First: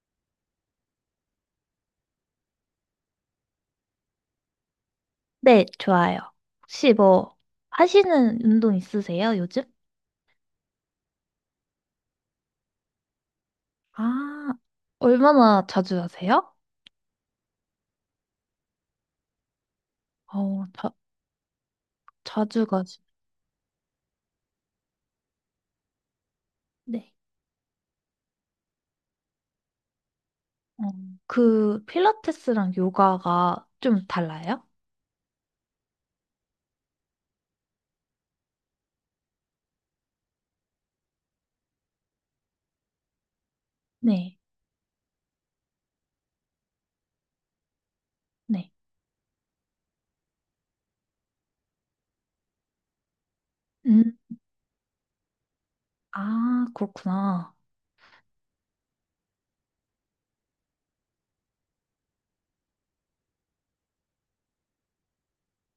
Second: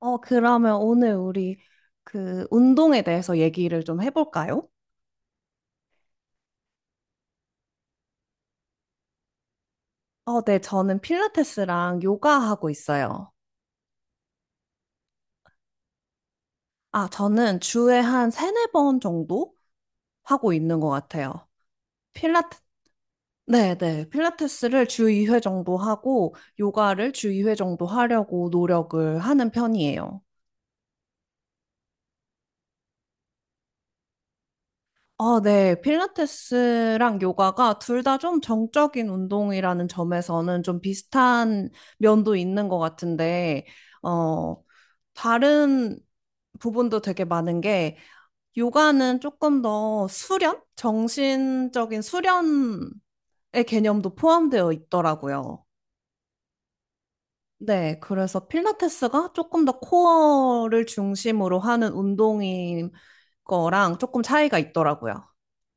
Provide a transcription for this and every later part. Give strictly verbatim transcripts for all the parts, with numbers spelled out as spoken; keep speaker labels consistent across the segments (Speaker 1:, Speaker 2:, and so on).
Speaker 1: 어, 그러면 오늘 우리 그 운동에 대해서 얘기를 좀 해볼까요?
Speaker 2: 네, 좋아요. 혹시 뭐 하시는 운동 있으세요, 요즘?
Speaker 1: 어, 네, 저는 필라테스랑 요가 하고 있어요.
Speaker 2: 아, 얼마나 자주 하세요?
Speaker 1: 아, 저는 주에 한 세네 번 정도 하고
Speaker 2: 어,
Speaker 1: 있는 것
Speaker 2: 자,
Speaker 1: 같아요. 필라테,
Speaker 2: 자주 가시.
Speaker 1: 네, 네. 필라테스를 주 이 회 정도 하고 요가를
Speaker 2: 네.
Speaker 1: 주 이 회 정도 하려고 노력을 하는 편이에요.
Speaker 2: 어, 그 필라테스랑 요가가 좀 달라요?
Speaker 1: 아, 네. 필라테스랑 요가가 둘 다 좀 정적인 운동이라는 점에서는 좀 비슷한 면도 있는 것 같은데,
Speaker 2: 네.
Speaker 1: 어, 다른 부분도 되게 많은 게,
Speaker 2: 네.
Speaker 1: 요가는 조금 더 수련? 정신적인 수련의 개념도
Speaker 2: 음.
Speaker 1: 포함되어 있더라고요.
Speaker 2: 아, 그렇구나.
Speaker 1: 네. 그래서 필라테스가 조금 더 코어를 중심으로 하는 운동인 거랑 조금 차이가 있더라고요.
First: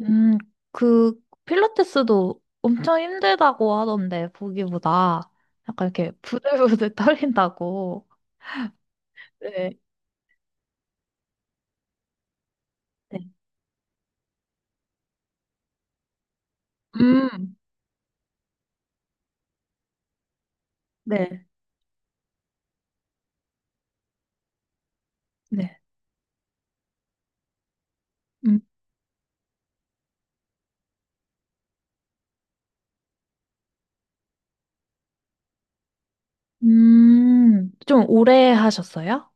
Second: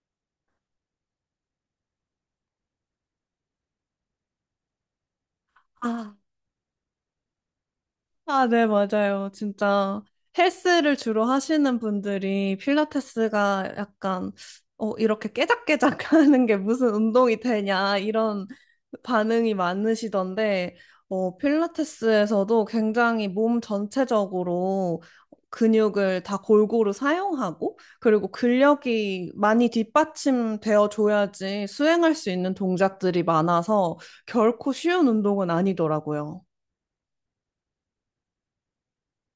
Speaker 2: 음, 그 필라테스도 엄청 힘들다고 하던데 보기보다 약간 이렇게
Speaker 1: 아,
Speaker 2: 부들부들 떨린다고.
Speaker 1: 아, 네, 맞아요.
Speaker 2: 네.
Speaker 1: 진짜 헬스를 주로 하시는 분들이
Speaker 2: 네.
Speaker 1: 필라테스가 약간 어, 이렇게 깨작깨작 하는 게 무슨 운동이
Speaker 2: 음.
Speaker 1: 되냐 이런 반응이 많으시던데 어,
Speaker 2: 네.
Speaker 1: 필라테스에서도 굉장히 몸 전체적으로
Speaker 2: 네.
Speaker 1: 근육을 다 골고루 사용하고 그리고 근력이 많이 뒷받침되어 줘야지 수행할 수 있는 동작들이 많아서 결코 쉬운 운동은 아니더라고요.
Speaker 2: 음, 좀 오래 하셨어요?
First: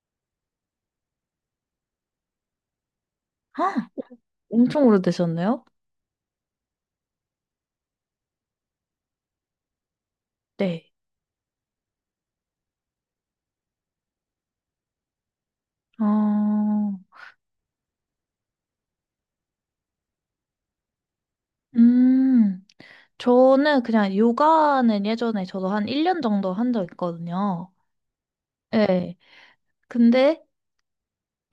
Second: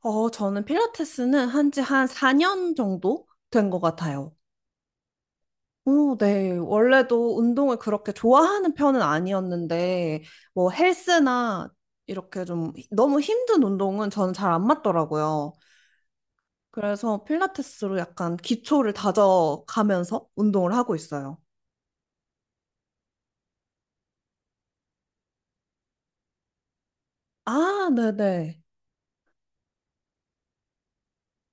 Speaker 1: 어, 저는 필라테스는 한지 한 사 년 정도 된 것
Speaker 2: 아,
Speaker 1: 같아요.
Speaker 2: 엄청 오래되셨네요?
Speaker 1: 오, 네. 원래도 운동을 그렇게 좋아하는 편은 아니었는데, 뭐
Speaker 2: 네.
Speaker 1: 헬스나 이렇게 좀 너무 힘든 운동은 저는 잘 안 맞더라고요.
Speaker 2: 어,
Speaker 1: 그래서 필라테스로 약간 기초를 다져가면서 운동을 하고 있어요.
Speaker 2: 음, 저는 그냥 요가는 예전에 저도 한 일 년 정도 한 적 있거든요.
Speaker 1: 아, 네네.
Speaker 2: 네. 근데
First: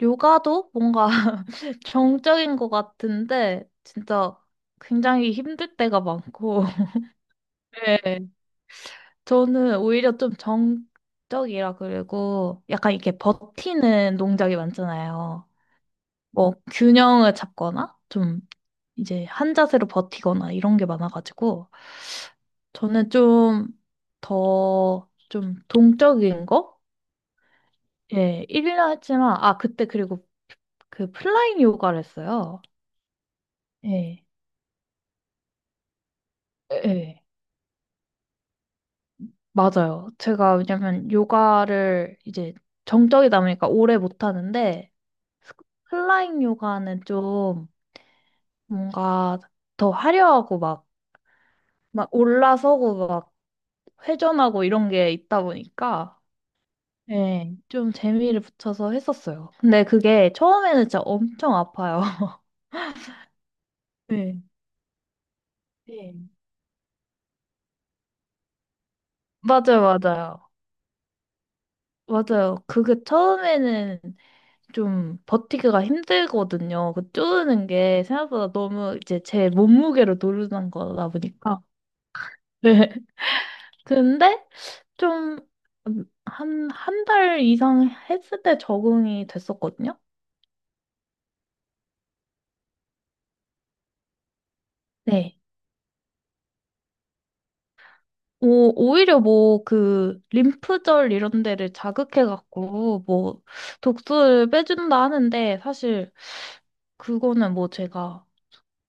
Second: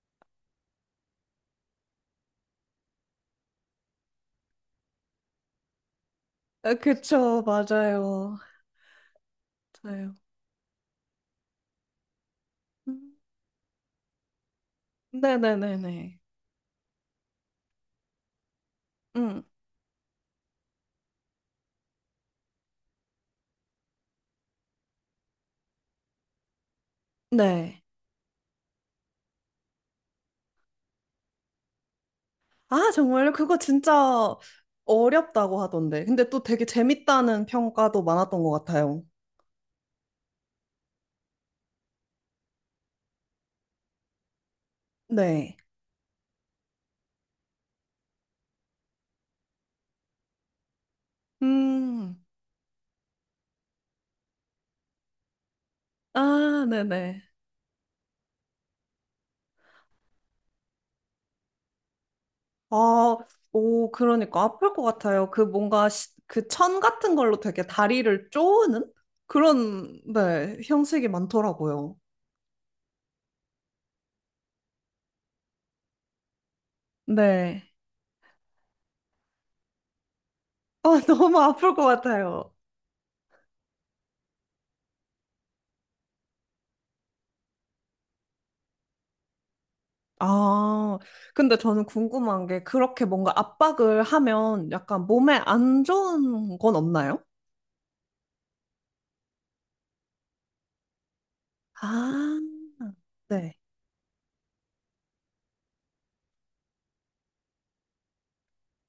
Speaker 2: 요가도 뭔가 정적인 것 같은데 진짜 굉장히 힘들 때가 많고.
Speaker 1: 아, 그쵸,
Speaker 2: 네.
Speaker 1: 맞아요.
Speaker 2: 저는
Speaker 1: 맞아요.
Speaker 2: 오히려 좀 정적이라 그리고 약간
Speaker 1: 음,
Speaker 2: 이렇게 버티는 동작이 많잖아요.
Speaker 1: 네네네네.
Speaker 2: 뭐 균형을 잡거나 좀 이제
Speaker 1: 음,
Speaker 2: 한 자세로 버티거나 이런 게 많아가지고 저는 좀 더 좀 동적인 거?
Speaker 1: 네.
Speaker 2: 예, 일 년 했지만 아 그때 그리고 그 플라잉 요가를 했어요.
Speaker 1: 아, 정말요? 그거
Speaker 2: 예.
Speaker 1: 진짜 어렵다고 하던데. 근데 또 되게
Speaker 2: 예.
Speaker 1: 재밌다는 평가도 많았던 것 같아요.
Speaker 2: 맞아요. 제가 왜냐면 요가를 이제 정적이다 보니까 오래 못 하는데
Speaker 1: 네.
Speaker 2: 플라잉 요가는 좀 뭔가 더 화려하고 막 막
Speaker 1: 음,
Speaker 2: 올라서고 회전하고 이런 게 있다 보니까
Speaker 1: 아, 네네.
Speaker 2: 네. 좀 재미를 붙여서 했었어요. 근데 그게 처음에는 진짜 엄청 아파요.
Speaker 1: 아, 오,
Speaker 2: 네.
Speaker 1: 그러니까 아플 것 같아요. 그 뭔가
Speaker 2: 네.
Speaker 1: 그 천 같은 걸로 되게 다리를 쪼는
Speaker 2: 맞아요,
Speaker 1: 그런,
Speaker 2: 맞아요.
Speaker 1: 네, 형식이 많더라고요.
Speaker 2: 맞아요. 그게 처음에는 좀 버티기가 힘들거든요. 그 쪼는
Speaker 1: 네.
Speaker 2: 게 생각보다 너무 이제 제 몸무게로 누르는
Speaker 1: 아,
Speaker 2: 거다
Speaker 1: 너무
Speaker 2: 보니까.
Speaker 1: 아플 것 같아요.
Speaker 2: 네. 근데 좀 한, 한 달 이상 했을 때 적응이 됐었거든요.
Speaker 1: 아, 근데 저는 궁금한 게 그렇게 뭔가 압박을 하면 약간 몸에
Speaker 2: 네.
Speaker 1: 안 좋은 건 없나요?
Speaker 2: 오, 오히려 뭐, 그, 림프절 이런 데를
Speaker 1: 아,
Speaker 2: 자극해갖고, 뭐,
Speaker 1: 네.
Speaker 2: 독소를 빼준다 하는데, 사실, 그거는 뭐 제가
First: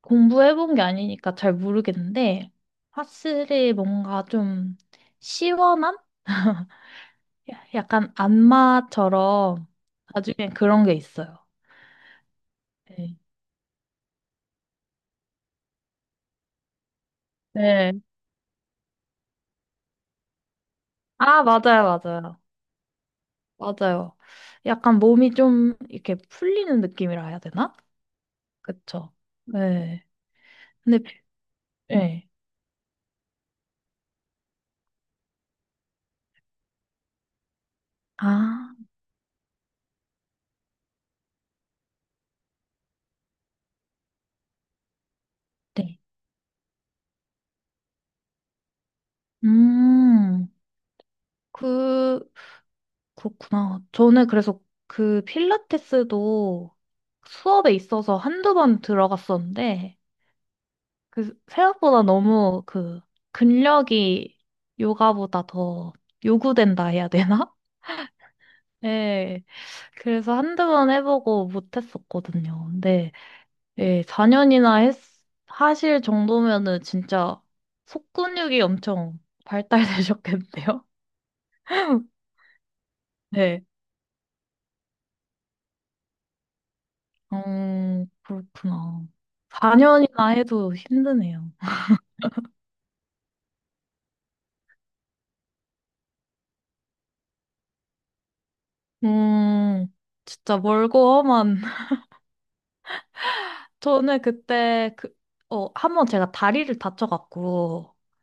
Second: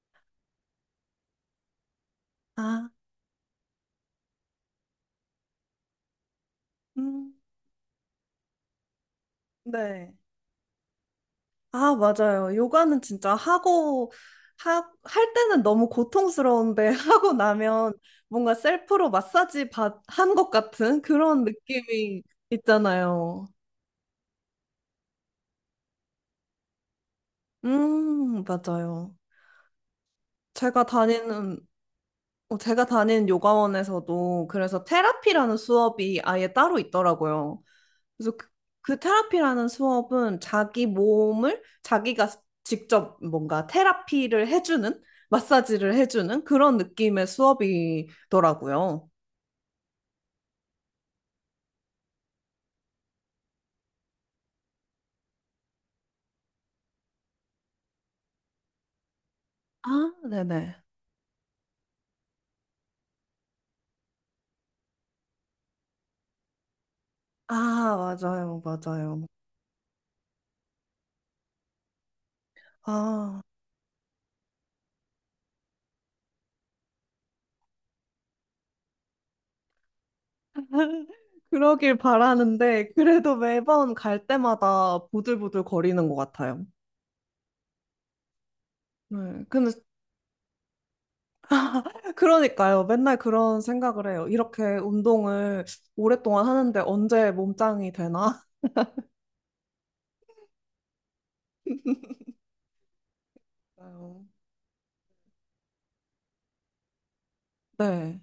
Speaker 2: 공부해본 게 아니니까 잘 모르겠는데,
Speaker 1: 아,
Speaker 2: 확실히 뭔가 좀 시원한? 야-
Speaker 1: 음,
Speaker 2: 약간 안마처럼,
Speaker 1: 네.
Speaker 2: 나중에 그런 게 있어요.
Speaker 1: 아, 맞아요. 요가는
Speaker 2: 네.
Speaker 1: 진짜 하고, 하, 할 때는 너무 고통스러운데, 하고 나면
Speaker 2: 네.
Speaker 1: 뭔가 셀프로 마사지 받, 한 것 같은
Speaker 2: 아,
Speaker 1: 그런
Speaker 2: 맞아요,
Speaker 1: 느낌이
Speaker 2: 맞아요.
Speaker 1: 있잖아요.
Speaker 2: 맞아요. 약간 몸이 좀 이렇게 풀리는 느낌이라 해야 되나?
Speaker 1: 음,
Speaker 2: 그쵸.
Speaker 1: 맞아요.
Speaker 2: 네.
Speaker 1: 제가
Speaker 2: 근데, 비-
Speaker 1: 다니는,
Speaker 2: 예.
Speaker 1: 어, 제가 다니는 요가원에서도 그래서 테라피라는 수업이 아예 따로 있더라고요. 그래서 그,
Speaker 2: 아,
Speaker 1: 그 테라피라는 수업은 자기 몸을 자기가 직접 뭔가 테라피를 해주는, 마사지를
Speaker 2: 네.
Speaker 1: 해주는 그런 느낌의 수업이더라고요.
Speaker 2: 음, 그, 그렇구나. 저는 그래서 그 필라테스도 수업에 있어서 한두 번 들어갔었는데,
Speaker 1: 아, 네네.
Speaker 2: 그, 생각보다 너무 그, 근력이 요가보다 더 요구된다 해야 되나?
Speaker 1: 아, 맞아요, 맞아요.
Speaker 2: 예, 그래서 한두 번 해보고 못했었거든요. 근데,
Speaker 1: 아,
Speaker 2: 예, 사 년이나 했, 하실 정도면은 진짜 속근육이 엄청 발달되셨겠네요.
Speaker 1: 그러길 바라는데, 그래도
Speaker 2: 네.
Speaker 1: 매번 갈 때마다 보들보들 거리는 것 같아요.
Speaker 2: 어, 그렇구나.
Speaker 1: 네, 근데,
Speaker 2: 사 년이나 해도 힘드네요.
Speaker 1: 그러니까요. 맨날 그런 생각을 해요. 이렇게 운동을 오랫동안 하는데 언제 몸짱이 되나?
Speaker 2: 음, 진짜 멀고 험한. 저는
Speaker 1: 맞아요.
Speaker 2: 그때 그, 어, 한 번 제가 다리를 다쳐갖고
Speaker 1: 네.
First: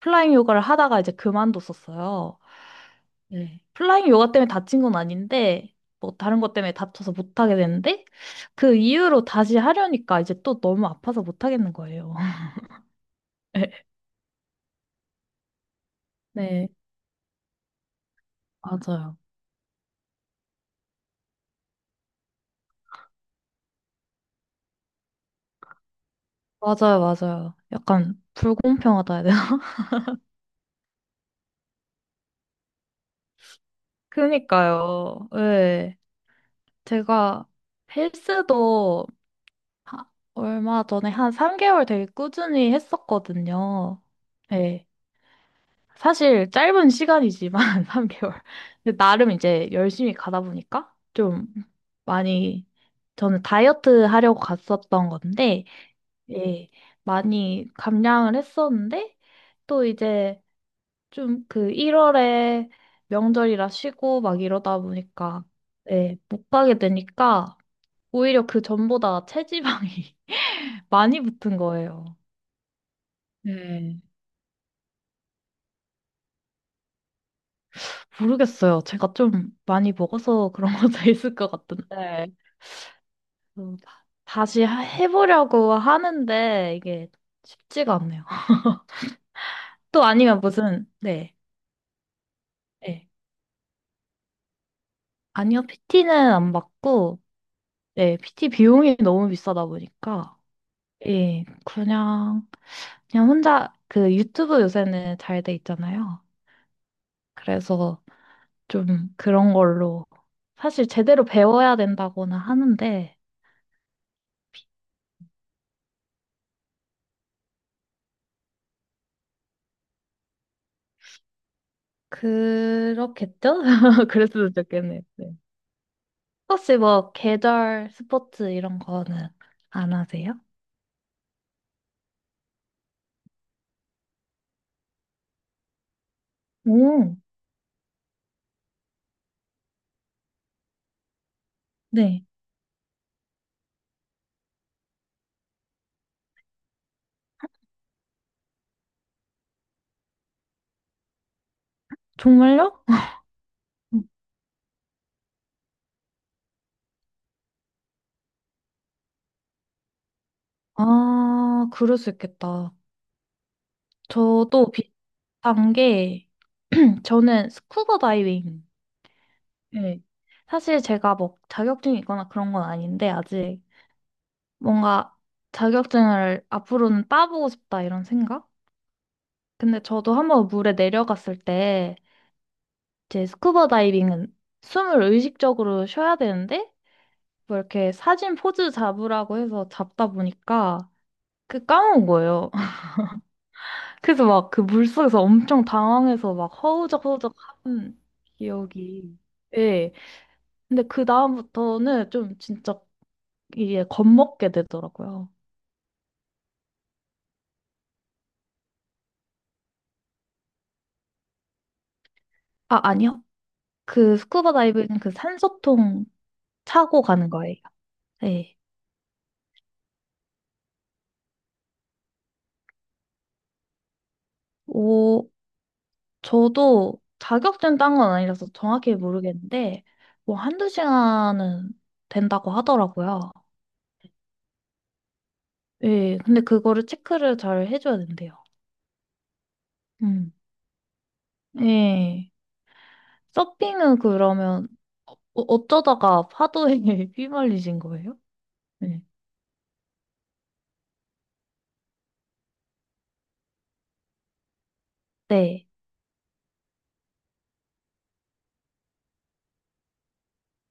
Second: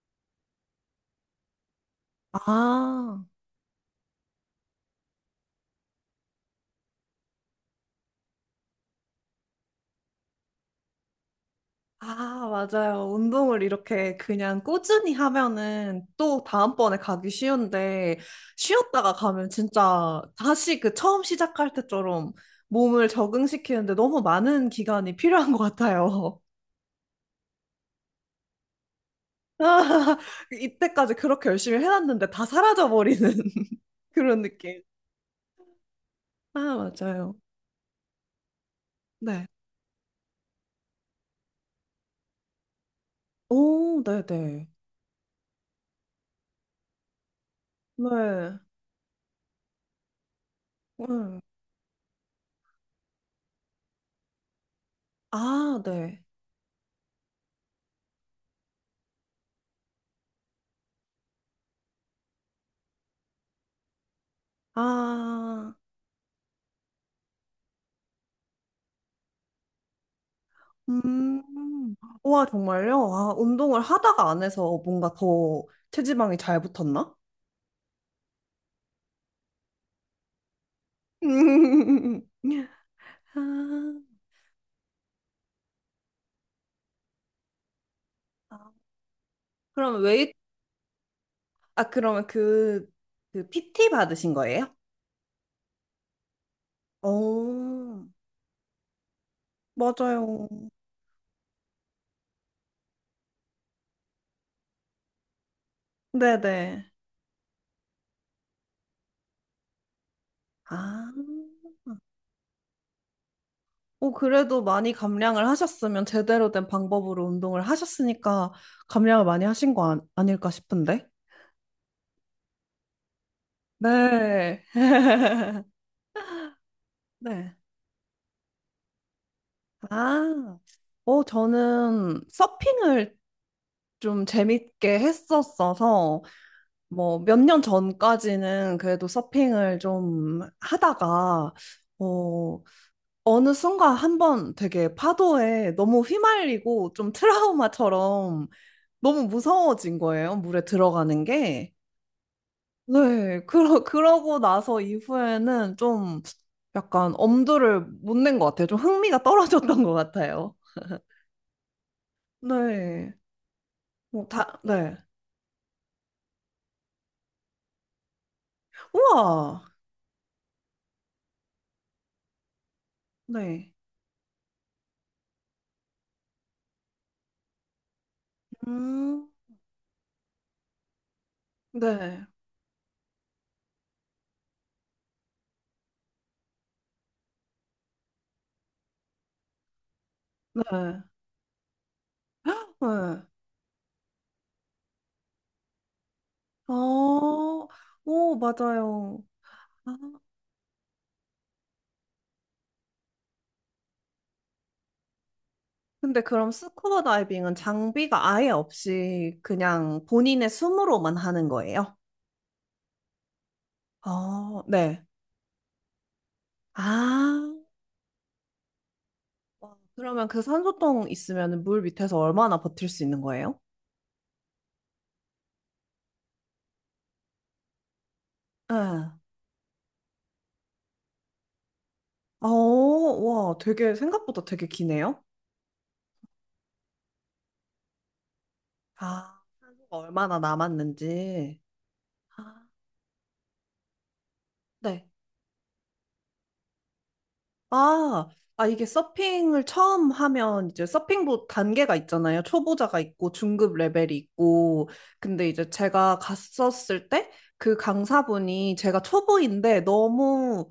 Speaker 2: 플라잉 요가를 하다가 이제 그만뒀었어요.
Speaker 1: 아,
Speaker 2: 네. 플라잉 요가 때문에 다친 건 아닌데, 뭐 다른 것 때문에 다쳐서 못하게 됐는데, 그 이후로 다시 하려니까 이제 또 너무 아파서 못하겠는 거예요.
Speaker 1: 아, 맞아요. 운동을
Speaker 2: 네,
Speaker 1: 이렇게 그냥 꾸준히 하면은 또
Speaker 2: 네,
Speaker 1: 다음번에 가기 쉬운데, 쉬었다가
Speaker 2: 맞아요.
Speaker 1: 가면 진짜 다시 그 처음 시작할 때처럼 몸을 적응시키는데 너무 많은 기간이 필요한 것 같아요.
Speaker 2: 맞아요, 맞아요. 약간 불공평하다 해야 되나?
Speaker 1: 아, 이때까지 그렇게 열심히 해놨는데 다 사라져버리는 그런 느낌.
Speaker 2: 그니까요. 예.
Speaker 1: 아, 맞아요.
Speaker 2: 제가 헬스도
Speaker 1: 네.
Speaker 2: 하- 얼마 전에 한 삼 개월 되게 꾸준히 했었거든요.
Speaker 1: 오, 네네. 네.
Speaker 2: 예. 사실 짧은 시간이지만 삼 개월.
Speaker 1: 네.
Speaker 2: 근데 나름 이제 열심히 가다 보니까
Speaker 1: 음.
Speaker 2: 좀 많이, 저는 다이어트 하려고 갔었던 건데
Speaker 1: 아, 네.
Speaker 2: 예. 많이 감량을 했었는데 또 이제 좀 그 일월에 명절이라 쉬고 막 이러다 보니까
Speaker 1: 아.
Speaker 2: 네, 못 가게 되니까 오히려 그 전보다 체지방이 많이 붙은
Speaker 1: 음,
Speaker 2: 거예요.
Speaker 1: 와, 정말요? 아, 운동을
Speaker 2: 네.
Speaker 1: 하다가 안 해서 뭔가 더 체지방이 잘 붙었나?
Speaker 2: 모르겠어요. 제가 좀 많이 먹어서 그런 것도 있을 것
Speaker 1: 음.
Speaker 2: 같은데 음,
Speaker 1: 아,
Speaker 2: 다- 다시 하- 해보려고 하는데 이게 쉽지가 않네요.
Speaker 1: 아, 그럼
Speaker 2: 또
Speaker 1: 웨이트,
Speaker 2: 아니면 무슨 네,
Speaker 1: 아, 그러면 그,
Speaker 2: 네.
Speaker 1: 그 피 티 받으신 거예요?
Speaker 2: 아니요, 피티는 안 받고
Speaker 1: 어,
Speaker 2: 네 피티 비용이 너무 비싸다 보니까
Speaker 1: 맞아요.
Speaker 2: 예, 그냥, 그냥 혼자 그 유튜브 요새는 잘 돼 있잖아요.
Speaker 1: 네네.
Speaker 2: 그래서 좀 그런 걸로 사실
Speaker 1: 아,
Speaker 2: 제대로 배워야 된다고는 하는데,
Speaker 1: 어, 그래도 많이 감량을 하셨으면 제대로 된 방법으로 운동을 하셨으니까 감량을 많이 하신 거 아, 아닐까 싶은데?
Speaker 2: 그렇겠죠? 그랬으면
Speaker 1: 네.
Speaker 2: 좋겠네요. 네. 혹시 뭐
Speaker 1: 네.
Speaker 2: 계절 스포츠 이런 거는 안 하세요?
Speaker 1: 아, 어, 저는 서핑을 좀 재밌게 했었어서,
Speaker 2: 오,
Speaker 1: 뭐, 몇 년 전까지는 그래도 서핑을 좀 하다가,
Speaker 2: 네.
Speaker 1: 어, 어느 순간 한 번 되게 파도에 너무 휘말리고 좀 트라우마처럼 너무 무서워진 거예요, 물에 들어가는 게.
Speaker 2: 정말요?
Speaker 1: 네, 그러, 그러고 나서 이후에는 좀 약간 엄두를 못 낸 것 같아요. 좀 흥미가 떨어졌던 것 같아요.
Speaker 2: 아, 그럴 수 있겠다.
Speaker 1: 네. 뭐 다,
Speaker 2: 저도
Speaker 1: 네.
Speaker 2: 비슷한 게, 저는 스쿠버 다이빙.
Speaker 1: 우와!
Speaker 2: 네. 사실 제가 뭐 자격증이 있거나 그런 건 아닌데, 아직
Speaker 1: 네.
Speaker 2: 뭔가 자격증을 앞으로는 따보고 싶다 이런 생각?
Speaker 1: 음,
Speaker 2: 근데 저도 한번 물에 내려갔을 때,
Speaker 1: 네,
Speaker 2: 이제 스쿠버 다이빙은 숨을 의식적으로 쉬어야 되는데, 뭐 이렇게 사진 포즈 잡으라고 해서 잡다
Speaker 1: 네,
Speaker 2: 보니까 그 까먹은 거예요.
Speaker 1: 네.
Speaker 2: 그래서 막 그 물속에서 엄청 당황해서 막 허우적허우적
Speaker 1: 어,
Speaker 2: 한
Speaker 1: 오,
Speaker 2: 기억이.
Speaker 1: 맞아요.
Speaker 2: 예.
Speaker 1: 아,
Speaker 2: 근데 그 다음부터는 좀 진짜 이게 겁먹게 되더라고요.
Speaker 1: 근데 그럼 스쿠버 다이빙은 장비가 아예 없이 그냥 본인의 숨으로만 하는 거예요?
Speaker 2: 아, 아니요. 그 스쿠버
Speaker 1: 어,
Speaker 2: 다이빙은
Speaker 1: 네.
Speaker 2: 그 산소통 차고 가는 거예요.
Speaker 1: 아,
Speaker 2: 네.
Speaker 1: 와, 그러면 그 산소통 있으면 물 밑에서 얼마나 버틸 수 있는 거예요?
Speaker 2: 오, 저도 자격증 딴 건 아니라서 정확히
Speaker 1: 네.
Speaker 2: 모르겠는데, 뭐 한두 시간은
Speaker 1: 어,
Speaker 2: 된다고 하더라고요.
Speaker 1: 와, 되게 생각보다 되게 기네요.
Speaker 2: 예, 근데 그거를 체크를 잘 해줘야 된대요.
Speaker 1: 아, 산소가
Speaker 2: 음.
Speaker 1: 얼마나 남았는지.
Speaker 2: 예.
Speaker 1: 아,
Speaker 2: 서핑은 그러면
Speaker 1: 네.
Speaker 2: 어, 어쩌다가 파도에 휘말리신 거예요?
Speaker 1: 아, 아, 이게
Speaker 2: 네.
Speaker 1: 서핑을 처음 하면 이제 서핑보 단계가 있잖아요. 초보자가 있고 중급 레벨이 있고. 근데
Speaker 2: 네.
Speaker 1: 이제 제가 갔었을 때 그 강사분이 제가 초보인데 너무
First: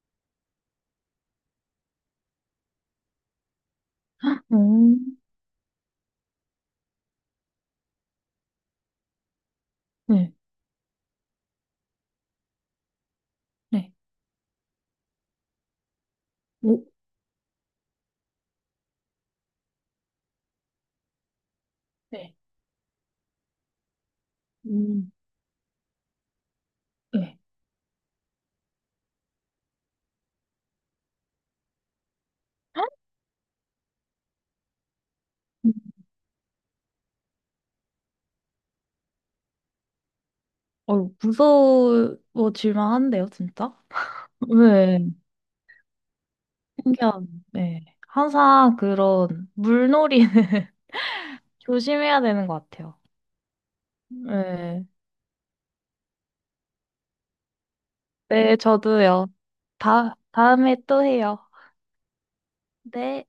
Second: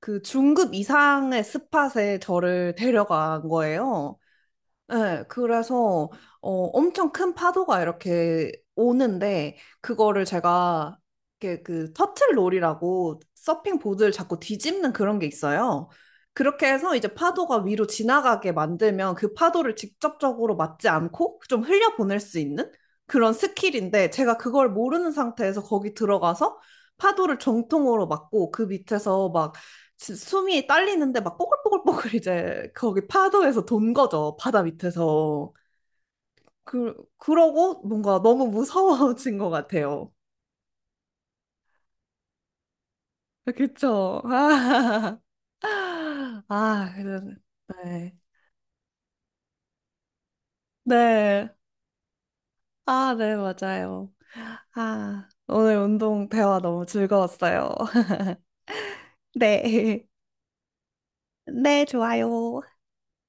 Speaker 1: 그 중급 이상의 스팟에 저를 데려간 거예요.
Speaker 2: 음.
Speaker 1: 네, 그래서 어, 엄청 큰 파도가 이렇게 오는데 그거를
Speaker 2: 네.
Speaker 1: 제가 이렇게 그 터틀롤이라고 서핑
Speaker 2: 네.
Speaker 1: 보드를 자꾸 뒤집는 그런 게 있어요. 그렇게
Speaker 2: 오.
Speaker 1: 해서 이제 파도가 위로 지나가게 만들면 그 파도를 직접적으로 맞지 않고 좀 흘려보낼
Speaker 2: 네.
Speaker 1: 수 있는 그런 스킬인데 제가 그걸 모르는
Speaker 2: 음.
Speaker 1: 상태에서 거기 들어가서
Speaker 2: 네.
Speaker 1: 파도를 정통으로 맞고 그 밑에서 막 지- 숨이 딸리는데 막 뽀글뽀글뽀글 이제 거기 파도에서 돈 거죠. 바다 밑에서. 그, 그러고 뭔가 너무 무서워진 것 같아요.
Speaker 2: 어, 무서워질만 한데요, 진짜?
Speaker 1: 그쵸?
Speaker 2: 네.
Speaker 1: 아, 아,
Speaker 2: 신기한.
Speaker 1: 그래서,
Speaker 2: 네.
Speaker 1: 네.
Speaker 2: 항상 그런 물놀이는
Speaker 1: 네.
Speaker 2: 조심해야 되는 것 같아요.
Speaker 1: 아, 네, 맞아요.
Speaker 2: 네.
Speaker 1: 아, 오늘 운동 대화 너무 즐거웠어요.
Speaker 2: 네, 저도요.
Speaker 1: 네.
Speaker 2: 다, 다음에 또 해요.
Speaker 1: 네, 좋아요.
Speaker 2: 네.